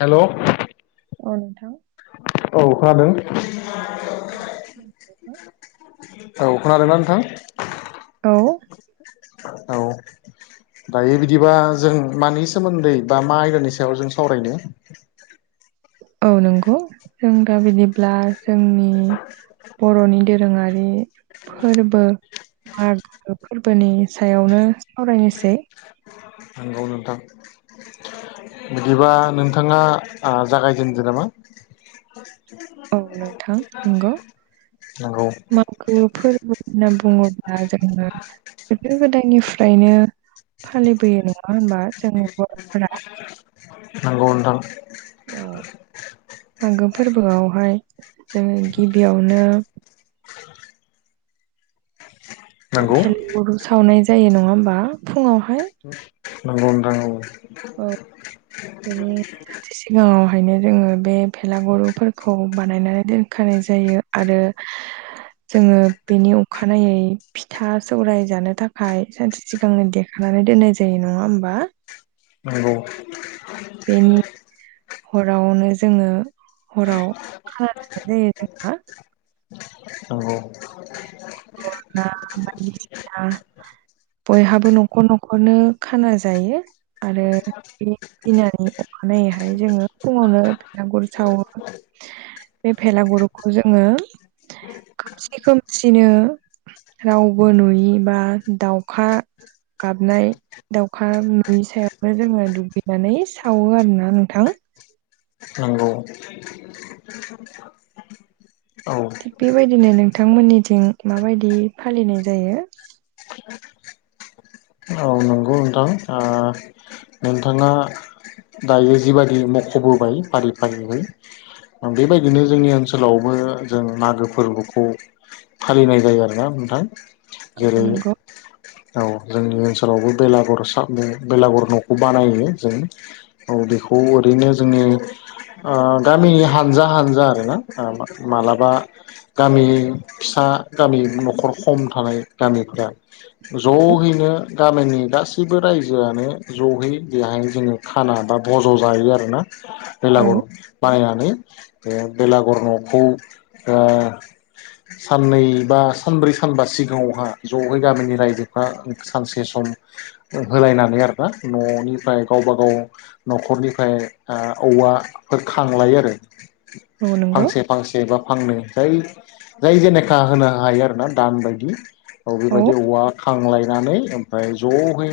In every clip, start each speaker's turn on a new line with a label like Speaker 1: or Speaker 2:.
Speaker 1: हेल' औ
Speaker 2: औ नोंथां
Speaker 1: खोनादों। औ खोनादोंना नोंथां?
Speaker 2: औ।
Speaker 1: औ। दायो बिदिबा जों मानि सोमोन्दै बा मा आयदानि सायाव जों सावरायनो?
Speaker 2: औ नंगौ जों दा बिदिब्ला जोंनि बर'नि दोरोङारि फोरबो, मागो फोरबोनि सायावनो सावरायनोसै।
Speaker 1: औ नोंथां। बिदिबा नोंथाङा जागायजेनदो नामा?
Speaker 2: औ नोंथां नंगौ।
Speaker 1: नंगौ
Speaker 2: मा गो फोरबो होनना बुङोब्ला जोंना गोदो गोदायनिफ्रायनो फालिबोयो नङा होनोमबा जोंनि बर'फोरा।
Speaker 1: नंगौ नोंथां।
Speaker 2: औ मागो फोरबोआवहाय जोङो गिबियावनो
Speaker 1: नंगौ
Speaker 2: भेलागुर सावनाय जायो नङा होमबा फुङावहाय।
Speaker 1: नंगौ नोंथां नंगौ।
Speaker 2: औ बि सिगाङावहायनो जोङो बे भेलागुरफोरखौ बानायनानै दोनखानाय जायो आरो
Speaker 1: [unintelligible]
Speaker 2: जोङो बेनि अखानायै फिथा सौराय जानो थाखाय सानसे सिगांनो दे खानानै दोननाय जायो नङा होमबा?
Speaker 1: नंगौ।
Speaker 2: बेनि हरावनो जोङो हराव खाना जानाय जायो जोंहा।
Speaker 1: नंगौ।
Speaker 2: [unintelligible] बयहाबो न'खर न'खरनो खाना जायो आरो बे फिनानै अखानायैहाय जोङो फुङावनो बेलागुर सावो। बे भेलागुरुखौ जोङो खोमसि खोमसिनो रावबो नुयि बा दाउखा गाबनाय दाउखा नुयि सायावनो जोङो दुगैनानै सावो आरोना नोंथां।
Speaker 1: नंगौ। औ
Speaker 2: थिग बेबायदिनो नोंथांमोननिथिं माबायदि फालिनाय जायो?
Speaker 1: [inaudible] औ नंगौ नोंथां। ओ नोंथाङा दायो जिबायादि मख'बोबाय फारि फारियै, बेबायदिनो जोंनि ओनसोल ओनसोलावबो जों मागो फोरबोखौ फालिनाय जायो आरोना नोंथां।
Speaker 2: औ
Speaker 1: जेरै
Speaker 2: नंगौ
Speaker 1: औ जोंनि ओनसोलावबो बेलागुर साव बेलागुर न'खौ बानायो जों। औ बेखौ ओरैनो जोङो गामिनि हानजा हानजा आरोना मालाबा गामि फिसा गामि न'खर खम थानाय गामिफ्रा
Speaker 2: औ
Speaker 1: जहैनो गामिनि गासैबो रायजोआनो ज'यै बेहाय जोङो खाना बा बज' जायो आरोना
Speaker 2: औ
Speaker 1: बेलागुर बायनानै बेलागुर न'खौ ओ साननै बा सानब्रै सानबा सिगाङावहा जयै गामिनि रायजोफ्रा सानसे सम होलायनानै आरोना न'निफ्राय गावबा गाव न'खरनिफ्राय औवाफोर खांलायो आरो
Speaker 2: औ नंगौ
Speaker 1: फांसे फांसे बा फांनै जाय जाय जेनेखा होनो हायो आरोना दान बायदि। औ बेबायदि औवा खांलायनानै ओमफ्राय ज'है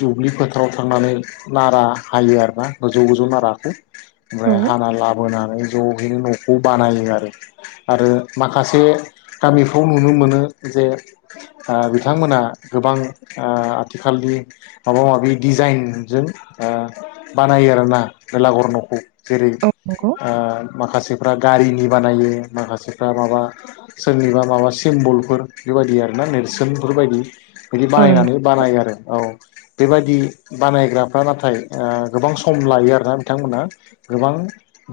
Speaker 1: दुब्लि फोथाराव थांनानै नारा हायो आरोना गोजौ गोजौ नारखौ
Speaker 2: औ
Speaker 1: ओमफ्राय हाना लाबोनानै जयैनो न'खौ बानायो आरो। आरो माखासे गामिफ्राव नुनो मोनो जे ओ बिथांमोना गोबां ओ आथिखालनि माबा माबि दिजाइनजों ओ बानायो आरोना बेलागर न'खौ जेरै
Speaker 2: औ नंगौ
Speaker 1: ओ माखासेफ्रा गारिनि बानायो माखासेफ्रा माबा सोरनिबा माबा सिम्बलफोर बेबायदि आरो ना नेरसोनफोरबायदि। बिदि
Speaker 2: औ
Speaker 1: बानायनानै
Speaker 2: नोंथां
Speaker 1: बानायो आरो औ बेबायदि बानायग्रा। नाथाय ओ गोबां सम लायो आरोना बिथांमोना गोबां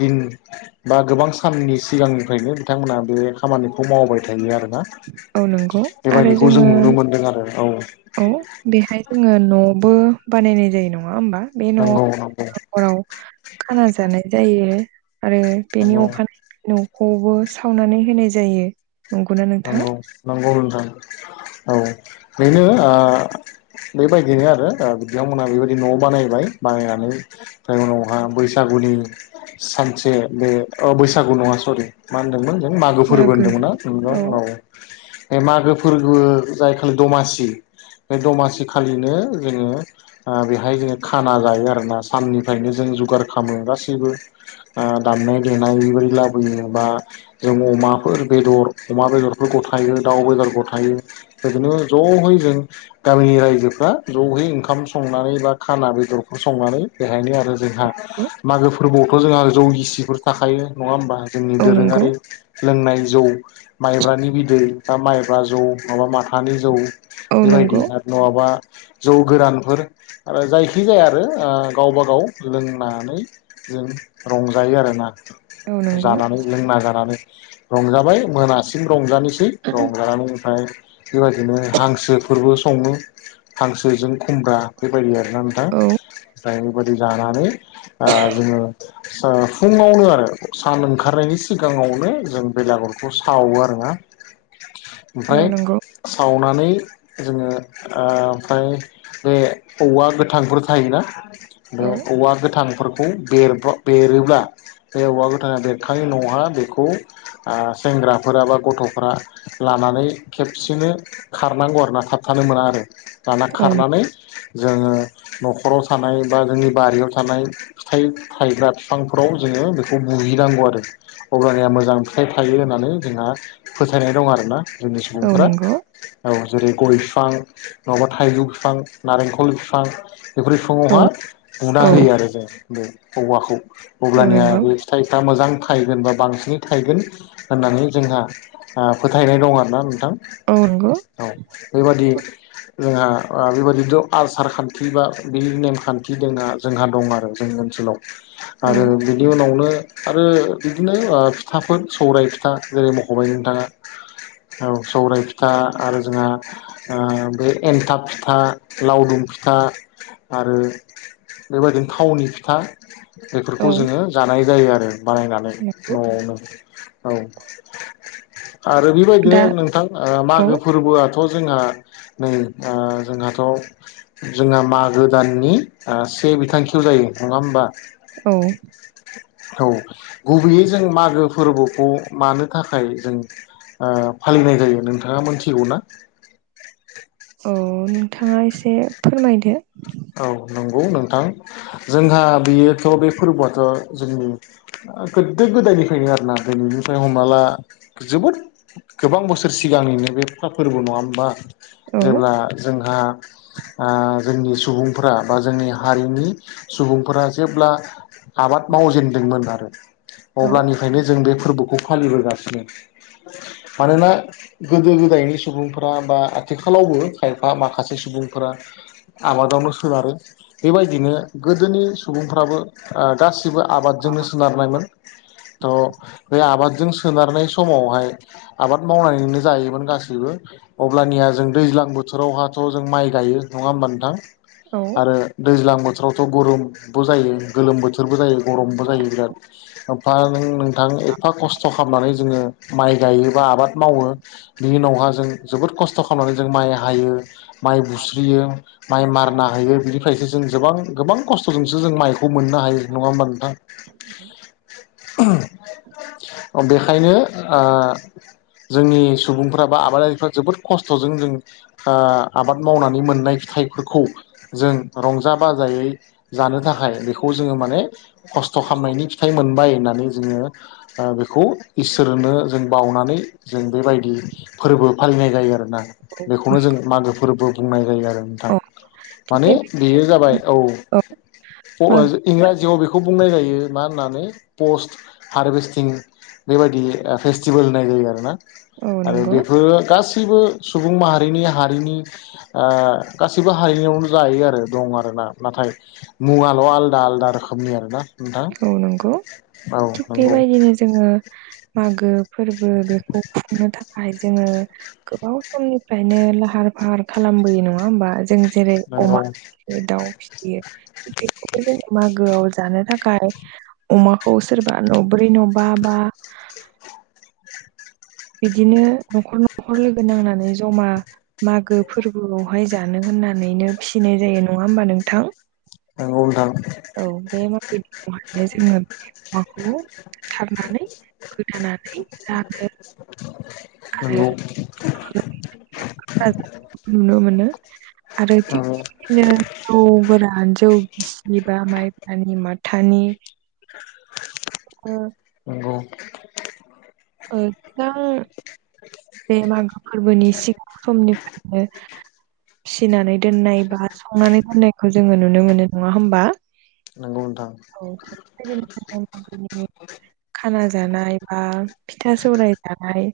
Speaker 1: दिन बा गोबां साननि सिगांनिफ्रायनो बिथांमोना बे खामानिखौ मावबाय थायो आरोना।
Speaker 2: औ नंगौ आरो
Speaker 1: बेबायदिखौ
Speaker 2: जोङो
Speaker 1: जों नुनो मोनदों आरो औ।
Speaker 2: औ बेहाय जोङो न'बो बानायनाय जायो नङा होमबा।
Speaker 1: नंगौ।
Speaker 2: नखराव खाना जानाय जायो आरो बेनि
Speaker 1: नंगौ
Speaker 2: अखानायै न'खौबो सावनानै होनाय जायो। नंगौना नोंथां
Speaker 1: नांगौ नांगौ होनदों औ बेनो ओ बेबायदिनो आरो बिथांमोनहा बेबायदि न' बानायबाय बानायनानै ओमफ्राय उनावहा बैसागुनि सानसे बे अ बैसागु नङा सरि। मा होन्दोंमोन जों मागो फोरबो होनदोंमोन
Speaker 2: औ
Speaker 1: ना [unintelligible] बे मागो फोरबो जाय खालि दमासि। बे दमासि खालिनो जोङो ओ बेहाय जोङो खाना जायो आरोना साननिफ्रायनो जों जगार खालामो गासैबो। ओ दामनाय देनाय बेबायदि लाबोयो बा जों अमाफोर बेदर। अमा बेदरफोरखौ थायो दाउ बेदरखौ थायो बिदिनो ज'यै जों गामिनि रायजोफ्रा ज'यै ओंखाम संनानै बा खाना बेदरफोर संनानै बेहायनो आरो जोंहा
Speaker 2: औ
Speaker 1: मागो फोरबोआवथ' जोंहा जौ गिसि थाखायो नङा होमबा जोंनि
Speaker 2: औ नंगौ
Speaker 1: दोरोङारि लोंनाय जौ माइब्रानि बिदै बा माइब्रा जौ माबा माथानि जौ
Speaker 2: औ नंगौ
Speaker 1: बेबायदि आरो। नङाबा। जौ गोरानफोर आरो जायखि जाया आरो ओ गावबा गाव लोंनानै जों रंजायो आरो ना।
Speaker 2: औ नंगौ
Speaker 1: जानानै लोंना जानानै रंजाबाय मोना सिम रंजानोसै रंजानानै ओमफ्राय बेबायदिनो हांसोफोरबो सङो। हांसोजों खमब्रा बेबायदि आरोना नोंथां।
Speaker 2: औ
Speaker 1: [unintelligible] जानानै ओ जोङो फुङावनो आरो सान ओंखारनायनि सिगाङावनो जों बेलागरखौ सावो आरो। नङा
Speaker 2: औ
Speaker 1: ओमफ्राय
Speaker 2: नंगौ
Speaker 1: सावनानै जोङो ओ ओमफ्राय बे औवा गोथांफोर थायोना बे
Speaker 2: औ
Speaker 1: औवा गोथां। खौ [unintelligible] बेरोब्ला बे औवा गोथाङा बेरखाङै न'आवहा बेखौ ओ सेंग्राफोराबा गथ'फ्रा लानानै खेबसेनो खारनांगौ आरो ना थाबथानो मोना आरो। लाना
Speaker 2: औ नं-
Speaker 1: खारनानै जोङो न'खराव थानाय बा जोंनि बारियाव थानाय फिथाइ थायग्रा बिफांफोराव जोङो बेखौ बुहैनांगौ आरो। अब्लानिया मोजां फिथाइ थायो होननानै जोंहा फोथायनाय दं आरोना जोंनि
Speaker 2: औ
Speaker 1: सुबुंफोरा।
Speaker 2: नंगौ
Speaker 1: औ जेरै गय बिफां नङाबा थाइजौ बिफां नारेंखल बिफां। बेफोर
Speaker 2: औ
Speaker 1: फिफाङावहा बुना
Speaker 2: औ
Speaker 1: होयो आरो जों औवाखौ
Speaker 2: औ
Speaker 1: अब्लानिया
Speaker 2: नंगौ
Speaker 1: बे फिथाइ दा मोजां थायगोन बा बांसिनै थायगोन होननानै जोंहा ओ फोथायनाय दं आरो ना नोंथां।
Speaker 2: नग
Speaker 1: औ बेबादि जोंहा बेबायाददिथ' आसार खान्थि बा बे नेमखान्थि दोंना जोंहा दं आरो जोंनि ओनसोलाव
Speaker 2: औ
Speaker 1: आरो बिनि उनावनो आरो बिदिनो फिथाफोर सौरायाइ फिथा जेरै म खबाइ नोंथाङा औ सौरायाइ फिथा आरो जोंहा बे एन्थाब फिथा लावदुम फिथा आरो बेबायदिनो थावनि फिथा
Speaker 2: औ
Speaker 1: बेफोरखौ जोङो जानाय जायो आरो बानायनानै
Speaker 2: नंगौ
Speaker 1: न'आवनो औ आरो बेबायदिनो
Speaker 2: दा
Speaker 1: नोंथां
Speaker 2: औ
Speaker 1: मागो फोरबोआ दाथ' जोंहा नै जोंहाथ' जोंहा मागो दाननि से बिथांखियाव जायो नङा होमबा
Speaker 2: औ
Speaker 1: औ गुबैयै जों मागो फोरबोखौ मानो थाखाय थाखाय जों फालिनाय जायो नोंथाङा मोनथिगौ ना
Speaker 2: औ नोंथाङा एसे फोरमायदो
Speaker 1: औ नंगौ नोंथां जोंहा बियोथ' बे फोरबोआथ' जोंनि गोदो गोदायनिफ्रायनो आरोोना दिनैनिफ्राय हमनाला जोबोद गोबां बोसोर सिगांनिनो बे खखा फोरबो नङा होमबा
Speaker 2: औ
Speaker 1: जेब्ला जोंहा जोंनि सुबुंफोरा बा जोंनि हारिनि सुबुंफोरा जेब्ला आबाद मावजेनदोंमोन आरो
Speaker 2: औ
Speaker 1: अब्लानिफ्रायनो जों बे फोरबोखौ फालिबोगासिनो मानोना गोदो गोदायनि सुबुंफोरा बा आथिखालावबो खायफा माखासे सुबुंफोरा आबादावनो सोनारो बेबायदिनो गोदोनि सुबुंफ्राबो गासैबो गासिबो आबादजोंनो सोनारनायमोन थह बे आबादजों सोनारनाय समावहाय आबाद मावनानैनो जायोमोन गासैबो अब्लानिया जों दैज्लां बोथोरावहाथ' जों माइ गायो नङा ह होनोमबा नोंथां
Speaker 2: औ
Speaker 1: आरो दैज्लां बोथोरावथ' गरमबो जायो गोलोम बोथोरबो जायो गरमबो जायो बिराद ओमफा नों गोथां एफा खस्थ' खालामनानै जोङो माइ गायो बा आबाद मावो बिनि उनावहा जों जोबोद खस्थ' खालामनानै जों माइ हायो माइ बुस्रियो माइ मारना होयो बिनिफ्रायसो जों गोबां गोबां खस्थ'जोंसो जों माइखौ मोननो हायो नङा होमबा नोंथां
Speaker 2: उ
Speaker 1: [inaudible] बेखायनो जोंनि सुबुंफ्रा बा आबादारिफ्रा जोबोद खस्थ'जों जों आबाद मावनानै मोननाय फिथाइ फोरखौ जों रंजा बाजायै जानो थाखाय बेखौ जोङो माने खस्थ' खालामनायनि फिथाइ मोनबाय होननानै जोङो बेखौ इसोरनो जों बावनानै जों बेबायदि फोरबो फालिनाय जायो आरोोना बेखौनो जों मागो फोरबो बुंनाय जायो आरो
Speaker 2: औ थिग
Speaker 1: माने
Speaker 2: बे
Speaker 1: बेयो जाबाय औ
Speaker 2: मागो
Speaker 1: इंराजियाव बेखौ बुंनाय जायो मा होननानै पस्ट हारभेस्टिं बेबायाददि फेस्टिभेल होननाय जायो आरोना
Speaker 2: औ
Speaker 1: आरो
Speaker 2: नंगौ
Speaker 1: बेफोरो गासैबो सुबुं माहारिनि हारिनि ग गाससिबो हारिनियावनो जायो आरो दं आर ना नाथाय मुवाल' आलदा आलदा रोखोमनि आर ना नोंथां
Speaker 2: औ नंगौ
Speaker 1: औ
Speaker 2: थिग
Speaker 1: नंगौ
Speaker 2: बेबायदिनो जोङो मागो फोरबो बेखौ खुंनो थाखाय जोङो गोबाव समनिफ्रायनो लाहार फाहार खालामबोयो नङा होमबा जों जेरै
Speaker 1: नंगौ
Speaker 2: अमा फियो दाउ फिसियो थि बेखौबो जोङो मागोआव जानो थाखाय गारो अमाखौ सोरबा नब्रै नबा बा बिदिनो न'खर न'खर लोगो नांनानै जमा मागो फोरबोआवहाय जानो होननानैनो फिसिनाय जायो नङा होमबा नोंथां?
Speaker 1: नोंगौ नोंथां।
Speaker 2: औ बे मायदिखौहायनो जोङो माखौ सारनानै गोदानानै रानो।
Speaker 1: नंगौ
Speaker 2: आरो [unintelligible] नुनो मोनो आरोदि
Speaker 1: नंगौ
Speaker 2: बिदिनो जौ गोरा जौ गिसिबा माइफोरानि माथानि
Speaker 1: [inaudible]
Speaker 2: अ
Speaker 1: औ
Speaker 2: एदिनो बे मागो फोरबोनि सिगां समनिफ्रायनो फिनानै दोननाय बा संनानै दोननायखौ जोङो नुनो मोनो नङा होमबा?
Speaker 1: नोंगौ नोंथां।
Speaker 2: [unintelligible] खाना जानाय बा फिथा सौराय जाबाय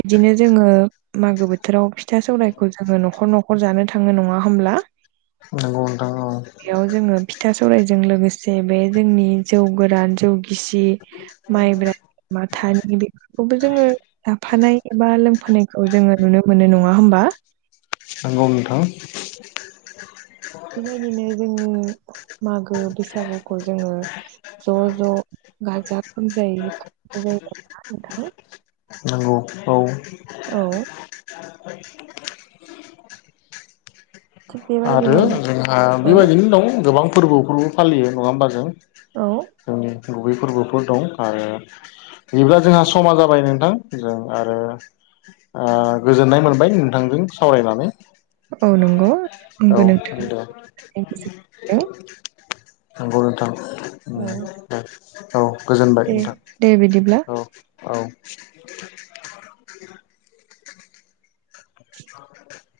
Speaker 2: बिदिनो जोङो मागो बोथोराव फिथा सौरायखौ जोङो न'खर न'खर जानो थाङो नङा होमब्ला?
Speaker 1: नंगौ नोंथां औ
Speaker 2: बेयाव जोङो फिथा सौरायजों लोगोसे बे जोंनि जौ गोरान जौ गिसि माइब्रायनि माथानि बेफोरखौबो जोङो लाफानाय एबा लोंफानायखौ जोङो नुनो मोनो नङा होमबा?
Speaker 1: नंगौ नोंथां।
Speaker 2: बेबायदिनो जोंनि मागो बैसागुखौ जोङो ज' ज' गाजा गोमजायै [unintelligible] ना नोंथां?
Speaker 1: नांगौ औ।
Speaker 2: औ।
Speaker 1: [inaudible]
Speaker 2: थिग
Speaker 1: आरो
Speaker 2: बेबायदिनो
Speaker 1: जोंहा
Speaker 2: औ
Speaker 1: बेबायदिनो दं गोबां फोरबोफोरबो फालियो नङा होमब जों।
Speaker 2: औ
Speaker 1: जोंनि गुबै फोरबोफोर दं आरो बिब्ला जोंहा समा जाबाय नोंथां जों आरो गोजोननाय मोनबाय नोंथांजों सावरायनानै।
Speaker 2: औ नंगौ।
Speaker 1: औ
Speaker 2: आंबो नोंथां
Speaker 1: दे नंगौ नोंथां।
Speaker 2: औ
Speaker 1: दे औ गोजोनबाय
Speaker 2: दे
Speaker 1: नोंथां।
Speaker 2: दे बिदिब्ला।
Speaker 1: औ। औ [inaudible]